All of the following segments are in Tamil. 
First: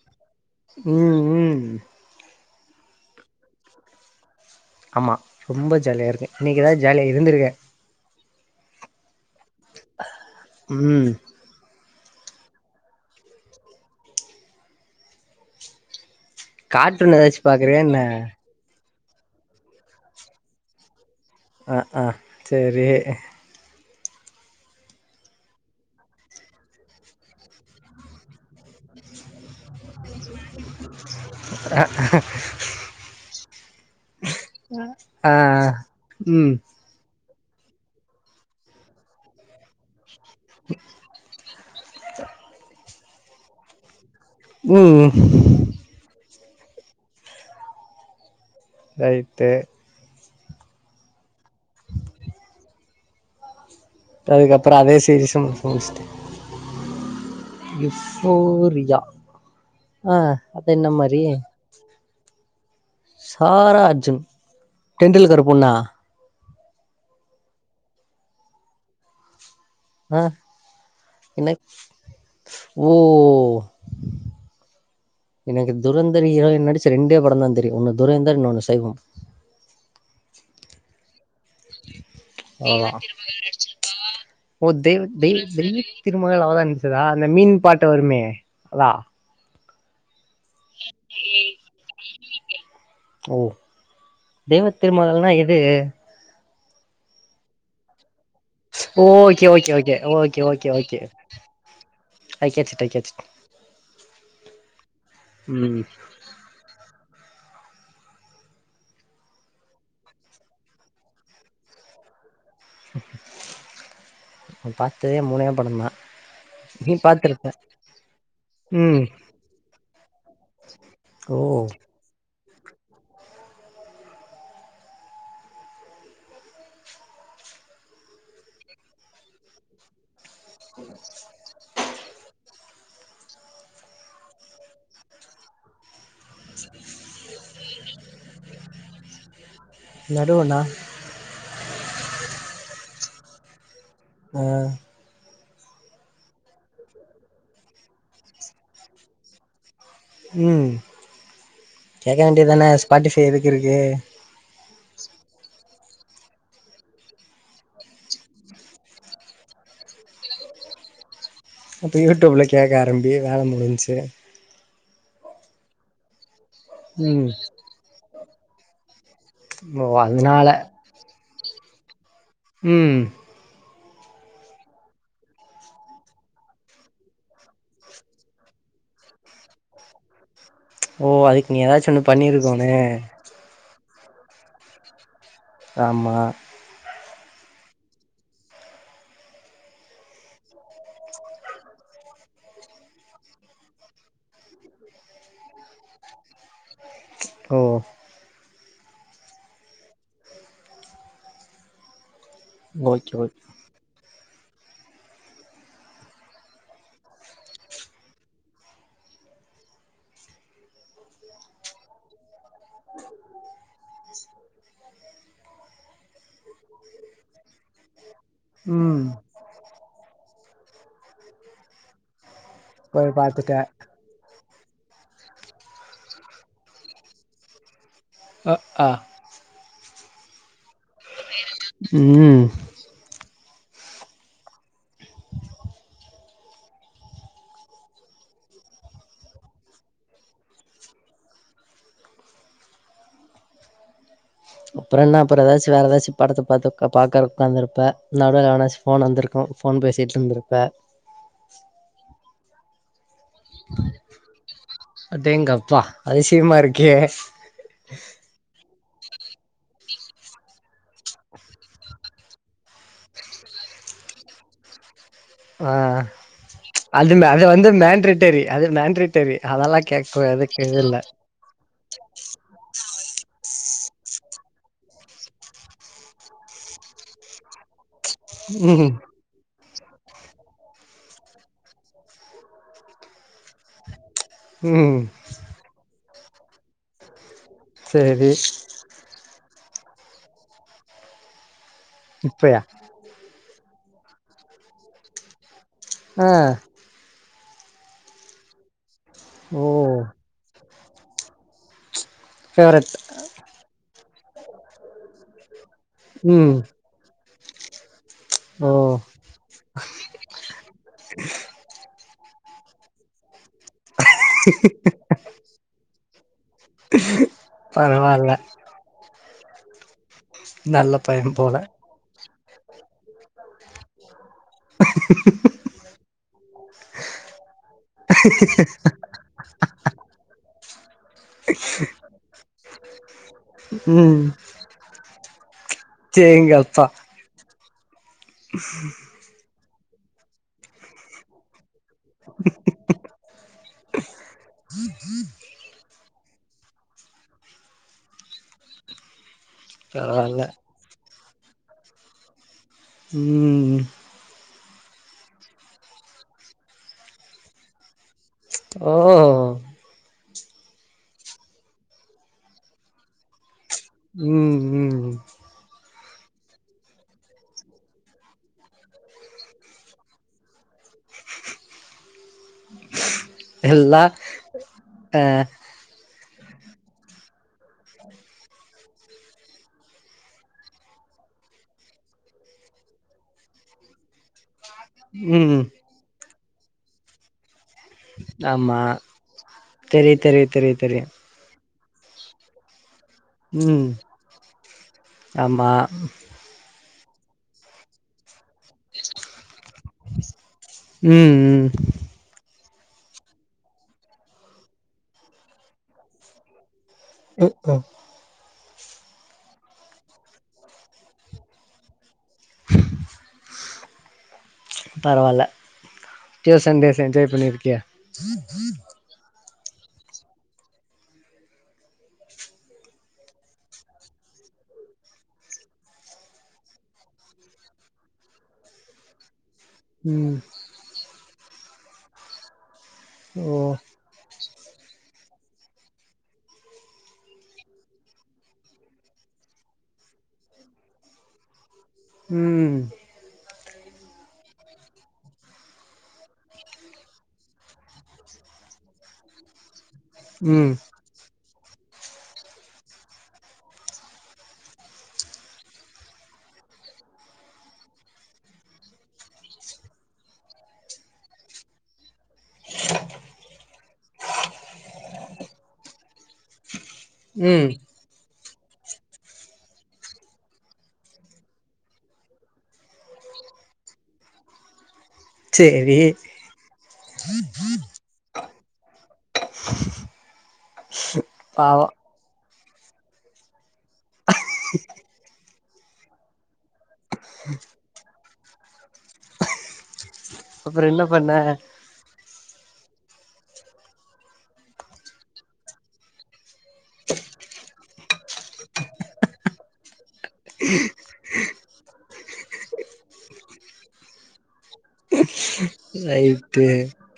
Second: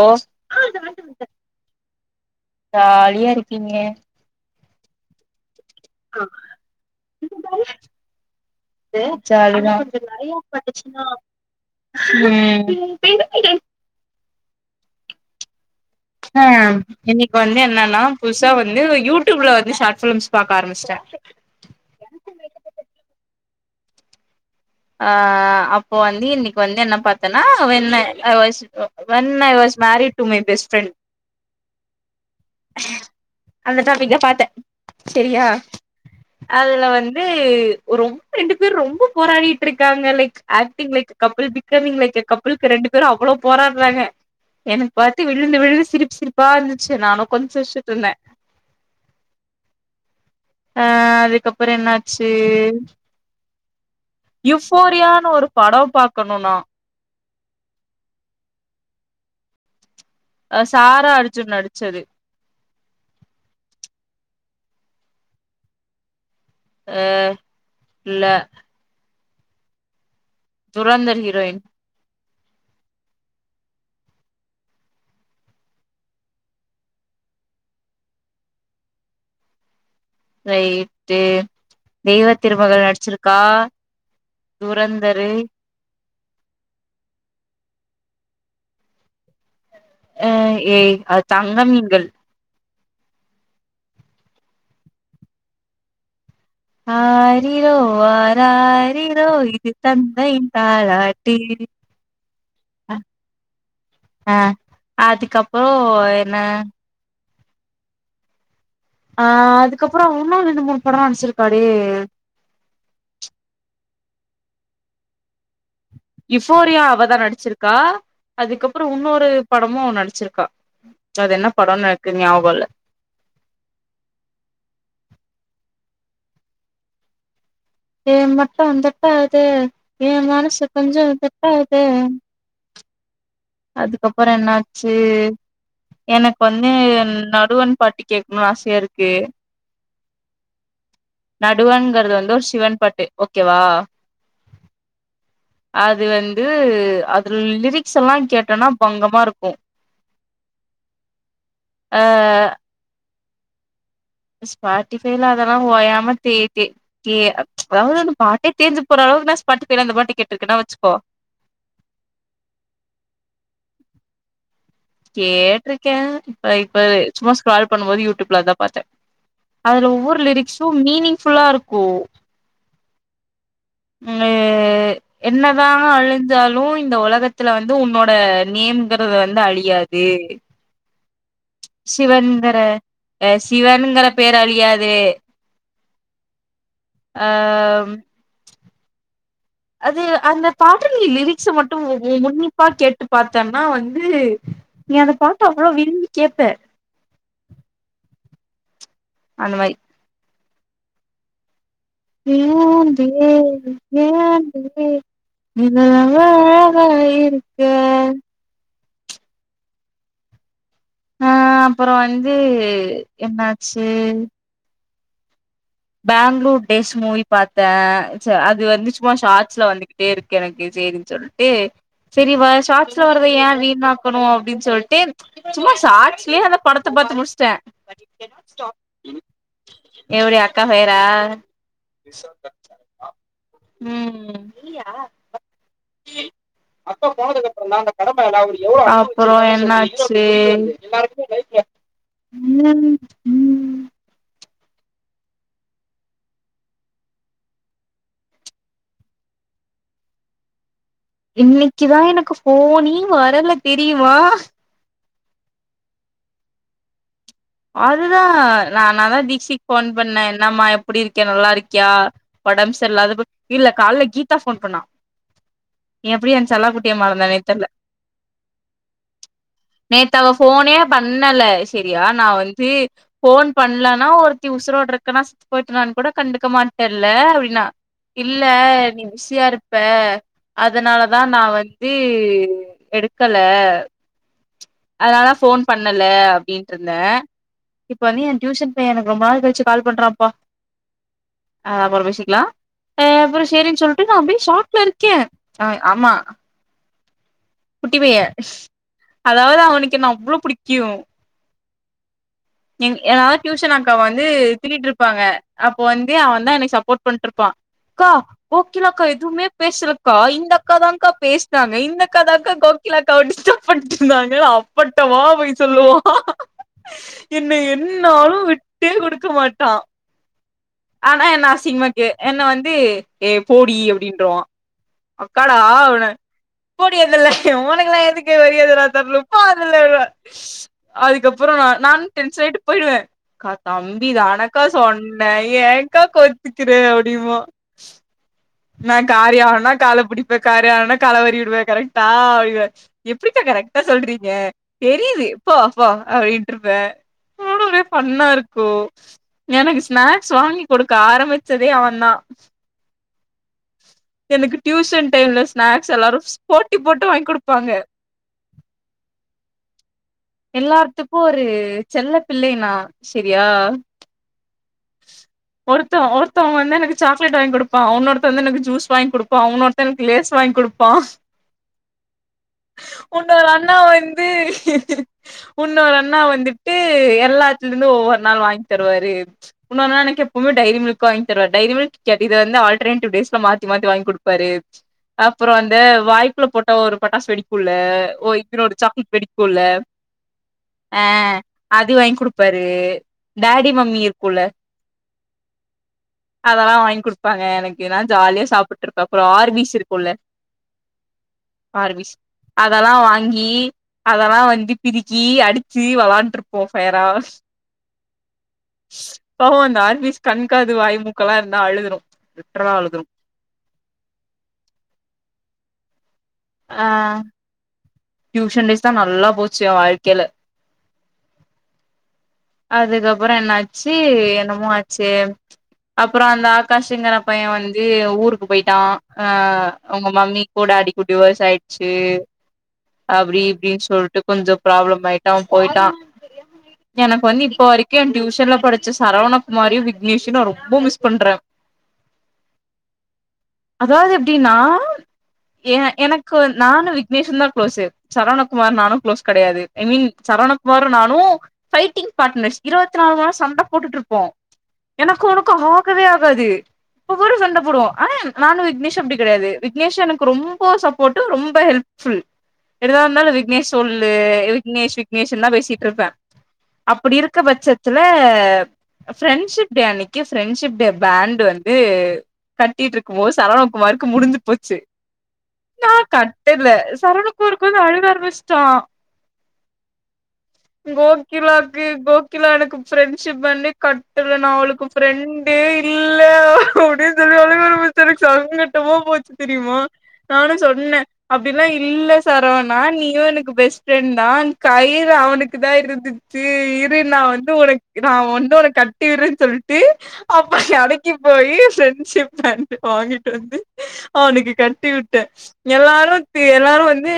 ஓ ம் ம் ஜாலியா இருக்கீங்க ஆமா ரொம்ப ஜாலியா இருக்கே இன்னைக்குதா ஜாலியா இருந்திருக்கே ஒரே ஜாலிதா ம் ஹா கார்ட்டூன் இன்னிக்கு ஏதாச்சு வந்து பாக்குறியா என்ன என்னன்னா புதுசா வந்து யூடியூப்ல வந்து ஷார்ட் ஃபிலிம்ஸ் பாக்க ஆரம்பிச்டே அ ஆ செரி ஆ அப்போ வந்து இன்னிக்கு வந்து என்ன பாத்தேன்னா வெண்ண அ வஷ் அ வெண்ண வ marry to my best friend ஹ அந்த டாபிக்க பாத்தே ஆ ஆ செரியா ம் அதுல வந் து ரொம்ப ரெண்டு பேரு ரொம்ப போராடிட்டு இருக்காங்க like acting like couple becoming like அ கப்பிளுக்கு ரெண்டு பேரு அவ்ளோ போராடுறாங்க எனக்கு ம் பாத்து விழுந்து விழுந்து சிரிப்பு சிரிப்பா இருந்துச்சு நானு உக்காந்து சிருச்சுட் இருந்தே ரைட்டு அ அதுக்கப்புற என்ன ஆச்சு அதுக்கப்புறோ அதே சீரீஸு ஒரு மு படோ முச்ட்டே பாக்கணு நா யுஃபோரியா ஆ அ அது என்ன சாரா மாரி அர்ஜுன் நடிச்சது சாரா அஜுன் டெண்டுல்கர் பொண்ணா அ இல்ல ஆ துரந்தர் என்ன ஹிரோயின் ஓ எனக்கு துரந்தர் ஹிரோயின் நடிச்ச ரெண்டே பட தா தெரியு ஒன்னு துரந்தர் இன்னொன்னு சைவம் [inaudible] ரைட்டு தெய்வ திருமகள் அவ்ளோதா நடிச்சிருக்கா ஓ தெய் துரந்தரு தெய் தெய்வ திருமகள் அவதா நடிச்சதா அந்த மீன் பாட்டு வருமே அதா அ ஏய் அது தங்க மீன்கள் ஓ தெய்வத்திருமகள்னா எது ஆரிரொ ஆ ராரி ரோ ஓகே ஓகே இது ஓகே ஓகே தந்தையின் ஓகே ஓகே தாலாட்டி I get it I get it ஆ அதுக்கப்புறோ ம் என்ன ஆ அதுக்கப்புறோ ஒன்னு ரெண்டு மூணு படொலா நடிச்சிருக்காளே நா பாத்ததே மூணே பட தா இஃபோரியா அவதா நடிச்சிருக்கா அதுக்கப்புறோ ம் இன்னொரு படமு அவ நடிச்சிருக்கா அது ஓ என்ன படனு எக்கு நியா போல்ல எ மட்டு தட்டாதே எ மனசு கொஞ்சொ தட்டாதே அதுக்கப்புறோ என்னாச்சு எனக்கு வந்து என்ன ஆதவன் பாட்டு கேட்கணும்னு ஆசையா இருக்கு நடுவண்ணா நடுவண்ங்கிறது வந்து ஒரு சிவன்பாட்டு ஓகேவா ஆ அது வந்து அதுல லிரிக்ஸ் எல்லா கேட்டோனா பங்கமா இருக்கு ம் அ கேக்க வேண்டியதுதான ஸ்பாட்டிபை எதுக்கு இருக்கு ஸ்பாட்டிஃபைல அதெல்லா ஓயாம தே தே தே அதாவது அந்த பாட்டே தேஞ்சி போற அளவுக்கு நா ஸ்பாட்டிஃபைல அந்த பாட்டு கேட்டுருக்கேன்னு வச்சிக்கோ அப்ப யூடியூப்ல கேக்க ஆரம்பி வேல முடிஞ்ச்சி கேட்ருக்கே இப்ப இப்ப ம் சும்மா ஸ்குரோல் பண்ணும்போது யூடியூப்ல அதா பாத்தே ஓ அதுல ஒவ்வொரு அதனால லிரிக்ஸு மீனிங்ஃபுல்லா இருக்கு ம் என்ன ஏ என்னதா அழிஞ்சாலு இந்த உலகத்துல வந்து உன்னோட நேம்ங்கிறது வந்து அழியா து ஓ அதுக்கு நீ ஏதாச்சு ஒண்ணு சிவன்கர பண்ணிருக்கோனு சிவன்கர பேர் அழியாது ஆமா ஆ ம் அது அந்த பாட்டுல லிரிக்ஸ மட்டு உன்னிப்பா கேட்டு பாத்தன்னா வந்து நீ அந்த பாட்ட அவ்ள விரும்பி கேப்ப ஓ அந்த மாரி ஏந்து ஓகே ஓகே ஏன் ஏ உன்னாலதா நாயிருக்க ஆ அப்பறோ வந்து என்னாச்சு பேங்களூர் டேஸ் மூவி பார்த்தே அது வந்து ம் சும்மா ஷார்ட்ஸ்ல வந்துகிட்டே இருக்கு எனக்கு சேரின்னு சொல்லிட்டு செரி வ ஷார்ட்ஸ்ல போய் வர்றத பாத்துட்டே ஏன் வீணக்கணு அப்டின்னு சொல்லிட்டு சும்மா ஷார்ட்ஸ்லயே அந்த படத்த பாத்து முடிஸ்ட்டே ஆ எவடி அக்கா பெயரா ம் ம் அப்பறோ என்னாச்சி ம் ம் அப்பறோ என்ன அப்பறோ ஏதாச்சு வேற எதாச்சு படத்த பாத்து உக்கா பாக்க உக்காந்துருப்ப நடுல எவனாச்சு ஃபோன் வந்துருக்கு ஃபோன் பேசிட்டுருந்துருப்ப இன்னிக்குதா எனக்கு ஃபோனே வரல தெரியுமா அடேங்கப்பா அதிசியமா இருக்கே அதுதா நானதா தீக்சிக்கி ஃபோன் பண்ணே என்னம்மா எப்புடி இருக்க நல்லாருக்கியா ஒடம் சரில்லாதப்ப இல்ல கால்ல கீதா ஃபோன் பண்ணா ஆ எப்டி என் செல்ல குட்டிய அது மே மறந்தனே அது தெர்ல வந்து மேண்ட்ரிட்டரி அது மேண்ட்ரிட்டரி அதெல்லா கேக் நேத் அவ ஃபோனே பண்ணல செரியா நா தீ ஃபோன் பண்லன்னா ஒருத்தி உசுரோடருக்கேனா செத்து போயிட்டனான்னு கூட கண்டுக்க மாட்டெல்ல அப்டின்னா இல்ல ம் நீ விசியாருப் ப அதனாலதா நா வந்து எடுக்கல ம் அதனால தா ஃபோன் பண்ணல அப்டினுட்டுருந்தே இப்ப வந்து சேரி ஏ டியூசன் பைய எனக்கு ரொம்ப நாள் கழிச்சி கால் பண்றாப்பா ஆ அப்பறோ பேசிக்லா இப்பயா ஆ அப்பறோ சேரின்னு சொல்ட்டு நா அப்டியே ஷாக்ல இருக்கே ஆய் ஆமா ஆ குட்டி பைய அதாவது ஓ அவனுக்கு என்ன அவ்ளோ புடிக்கு ஃபேவரட் என் எதா டியூஷன் அக்கா வந்து திட்டிட்ருப்பாங்க அப்ப வந்து அவன் தா ம் எனக்கு சப்போர்ட் பண் டுருப்பான் க்கா ஓ கோக்கிலாக்கா எதுமே பேசுலக்கா இந்தக்கா தான்கா பேசுனாங்க இந்தக் க்கா தாக்கா கோக்கிலாக்காவ டிஸ்டப் பணட்ருந்தாங்க அப்பட்டமா பொய் சொல்லுவா என்ன பரவால்ல என்னாலு விட்டே கொடுக்க மாட்டா நல்ல ஆனா பைய என்ன போல அசிங்மா கே என்ன வந்து ஏ போடி அப்டின்றுவா அக்காடா அவன போடி அந்தல்ல உனக்குல்லா எதுக்கு மரியத நா தர்ணு போ அந்தல்ல ரா அதுக்கப்ரோ நா நான் டென்ஷனாயிட்டு போயிடுவே கா தம்பி ம் தானக்கா சொன்னே ஏ ஏங்க்கா கோத்துக்கிற சேரிங்கப்பா அப்படிம்பா நா காரியோ ஆனா கால புடிப்ப காரிய ஆலனா கால வாரி விடுவே கரெக்ட் டா அப்டிப எப்டிகா கரெக்ட்டா சொல்றீங்க தெரீது போ போ அப்டின் டுருப குடவே ஃபண்ணாருக்கு எனக்கு ஸ்நாக்ஸ் பரவால்ல வாங்கி கொடுக்க ஆரமிச் சதே அவன்தா ம் எனக்கு டியூஷன் டைம்ல ஸ்நாக்ஸ் எல்லாருஸ் போட்டிப்போட்டு வாங்கி குடுப்பாங்க ஓ எல்லார்த்துக்கு ஒரு செல்ல பிள்ளைனா செரியா ம் ம் த்த ஒர்த்த வந்து எனக்கு சாக்லேட் வாங் குடுப்பா இனொருத்த வந்து எனக்கு ஜூஸ் வாங்கி குடுப்பா இனொருத்த எனக்கு லேஸ் வாங்கி குடுப்பா உன்னொரு அண்ணா எல்லா வந்து அ உன்னொரு அண்ணா வந்து ட்டு எல்லாத்துதுமே ஒவ்வரு நாள் வாங்கி தருவாரு இன்னொரு நா எனக்கு எப்பவ்மே டைரி மில்க் வாங்கி தருவார் டைரி மில்க் கிக்கேட் இத வந்து ஆல்ட்ரநெடிவ் டேஸ்ல மாத்தி மாத்தி வாங்குடுப்பாரு அப்றோ ம் அந்த வாய்க்குள்ள போட்டா ஒரு பட்டாசு வெடிக் குள்ள ஓ இத்னோடு ஆமா சாக்லட் வெடிக்குல்ல தெரியு தெரியு தெரியு ஆ அது வாங்கி குடுப்பாரு டாடி ம் மம்மி இருக்குல்ல ஆமா அதெல்லா வாங் குடுப்பாங்க எனக்கு நா ஜாலியா சாப்புட்டுருப்ப அப்ரோ ஆர்வீஸ் இருக்குல்ல ம் ம் ஆர்பிஸ் அதெல்லா வாங்கி அதெல்லா வந்து பிரிக்கி அடுச்சு வெளாண்ட்டுருப்போ பெர்ரார்ஸ் ம் ம் ஹ பாவோ அந்த ஆர்வீஸ்கு கண்காது வாய் மூக்க எல்லாம் இருந்தா அழுதுடும் லிட்ரலா அழுதுடும் [inaudible] பரவாயில்ல ஆ டியூசன்டேஸ் என்ஜாய் பண்ணிருக்கிய ச வாழ்கல அதுக்கப்ரோ என்னாச்சு என்னமோ ஆச்சே அப்ரோ அந்த ஆகாஷங்கிற பைய வந்து ஊருக்கு போயிட்டான் அ அவுங்க ம் மாமிகூ டாடிகூ டிவோஸ் ஆயிடுச்சு அப்படி ஓ இப்படின் சொல்ட்டு கொஞ்சோ ப்ராப்ளம் ஆயிட்டு அவ போயிட்டான் எனக்கு வந்து இப்ப வரைக்கும் என் டியூஷன்ல படிச்ச சரவண குமாரியும் விக்னேஷயும் நா ரொம்ப மிஸ் பண்ற உம் அதாவது எப்டின்னா ஏ எனக்கு நானு விக்னேஷுன் தா கு்ளோஸ் சரவணகுமார் நானும் கு்ளோஸ் கிடையாது ஐ மீன் ம் சரவணகுமார் நானும் ஃபைட்டிங் பார்ட்னர்ஸ் இருவத்தி நாலு மனேரோ சண்ட போட்டுட்டு இருப்போ எனக்கு அவனுக்கு ஆகவே ஆகாது இப்பகுடா சண்ட போடுவோ ஆனா நானும் விக்னேஷ் அப்படி கடையாது விக்னேஷ் எனக்கு ரொம்ப சப்போர்ட் ரொம்ப ஹெல்ப் ஃபுல் எதா இருந்தாலும் விக்னேஷ் சொல்லு விக்னேஷ் விக்னேஷ்ல்லாம் பேசிட்டு இருப்பேன் அப்படி இருக்க ம் பட்சத்துல ப்ரெண்ட்ஷிப் டே அன்னைக்கு ப்ரெண்ட்ஷிப் டே பேண்ட் வந்து கட்டிட்டு இருக்கும் போது சரவணாகுமாருக்கு முடிஞ்சு போச்சு சேரி நான் கட்டல சரணக்குமார் உக்காந்து அழுவ ஆரம்பிச்சிட்டா [inaudible] கோகிலாக்கு பாவோ கோகிலா எனக்கு பிரரெண்ட்ஷிப் பேண்ட் கட்டல நான் அவளுக்கு பிரெண்ட் இல்ல [inaudible] சங்கட்டம போச்சு தெரியுமா நானு அப்றோ சொன்னே என்ன பண்ண அப்படிலா இல்ல சரவனா நீயும் எனக்கு பெஸ்ட் ப்ரெண்ட் தான் கயிறு அவனுக்கு தா இருந்துச்சு இரு நான் வந்து உன நான் வந்து உனக்கு கட்டிவிற்ற சொல்லிட்டு அப்ப எனக்கி போய் ப்ரெண்ட்ஷிப் பேண்ட் வாங்கிட்டு வந்து அவனுக்கு கட்டி விட்டு எல்லாரும் ரைட்டு எல்லாரும் வந்து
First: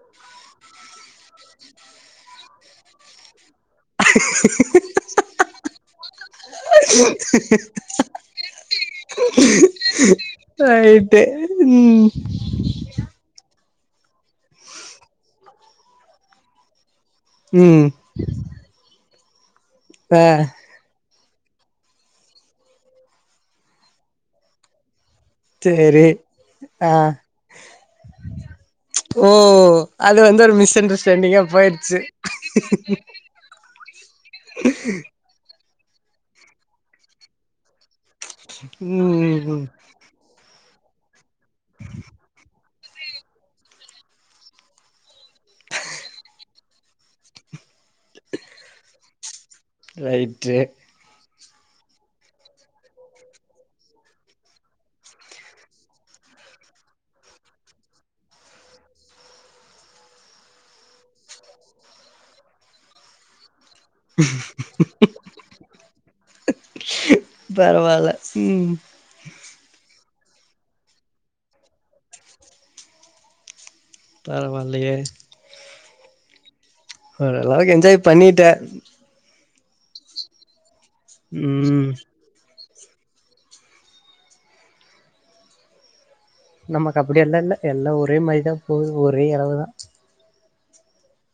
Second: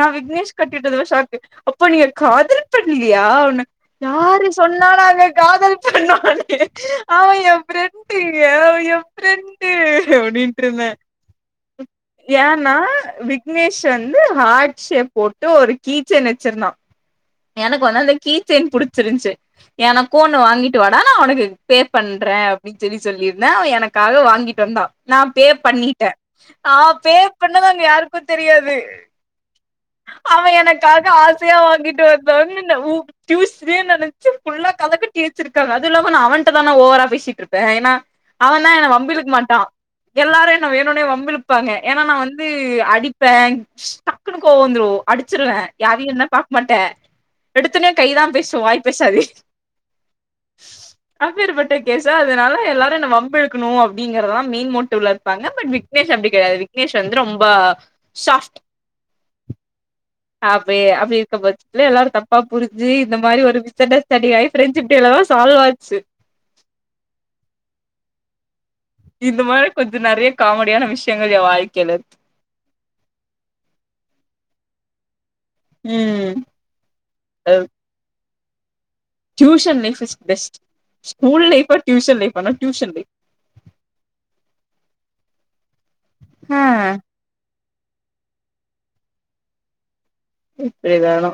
நான் விக்னேஷ் கட்டிட்டது ஷாக்கு அப்போ நீங்க காதல் பன்லையா யாரு சொன்னா நாங்க காதல் பண்ணு அவ என் பிரரெண்டு அவ என் பிரரெண்டு அப்படின்ட்டு இருந்தே ரைட்டு ம் ஏன்னா விக் விக்னேஷ் வந்து ஹார்ட் ஷேப் போட்டு ஒரு கீச்சை நச்சிருந்தா எனக்கு ம் வந்து அந்த கீச்சேன் புடிச்சிருந்துச்சு ஏன்னா ஆ கோன்னு வாங்கிட்டு வாடா அவனக்கு பேப் பண்றேன் அப்படின்னு சொல்லி சொல்லியிருந்தே அவன் எனக்காக வாங்கிட்டு வந்தா நான் பே சேரி பண்ணிட்டேன் ஆ ஆஹ் பே பண்ணத அங்க யாருக்கு தெரியாது ஓ அது வந்து ஒரு மிஸ் அண்டர்ஸ்டாண்டிங்கா போயிருச்சு [unintelligible] நினைச்சு புல்லா கதக்கட்டியச்சிருக்கு இருக்க அதுலக நான் அவனிட்டா தானே ஓவரா பேசி இருப்பே ஏன்னா அவன் தான் என்ன வம்பழுக்க மாட்டா ம் எல்லாரு என்னை வேணுனே வம்பழுப்பாங்க ஏன்னா நான் வந்து அடிப்பேன் டக்குன்னு கோவாம் வந்திரும் அடிச்சிருவேன் யாரையும் என்ன ப மாட்டேன் எடுத்துனே கைதா பேசோம் வாய் பேசாது ரைட்டு ஆ வேறுபட்ட கேஸ் அதனால எல்லாரு என் வம்பழுக்கணு அப்படிங்கிறத மயின் மோட்டிவ்ல இருப்பாங்க பட் விக்னேஷ் அப்படி கிடையாது விக்னேஷ் வந்து ரொம்ப சாப்ட் அப அப்படி இருக்க பட்சத்துல எல்லாரு தப்பா புரிஞ்சு இந்த மாதிரி ஒரு வி [unintelligible] ப்ரெண்ட்ஷிப் டேலதான் சால்வாச்சு பரவால்ல ம் இது நிறைய காமெடியான விஷயங்கள் என் வாழ்க்கையில பரவாஇல்லையே உம் ஒரு அளவுக்கு என்ஜாய் பண்ணிட்டே tuition life is best school லைபா ம் டியூஷன் லைபானா டியூஷன் லைப் நமக்கு அப்படிய எல்லா இல் எல்லா ஒரே மாரிதா போகு ஒரே அளவு தா எப்படிதானோ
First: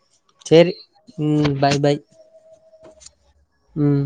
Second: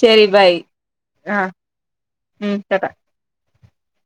சரி பாய் சேரி ஆஹ ம் பாய் பாய் ம் டாடா ம்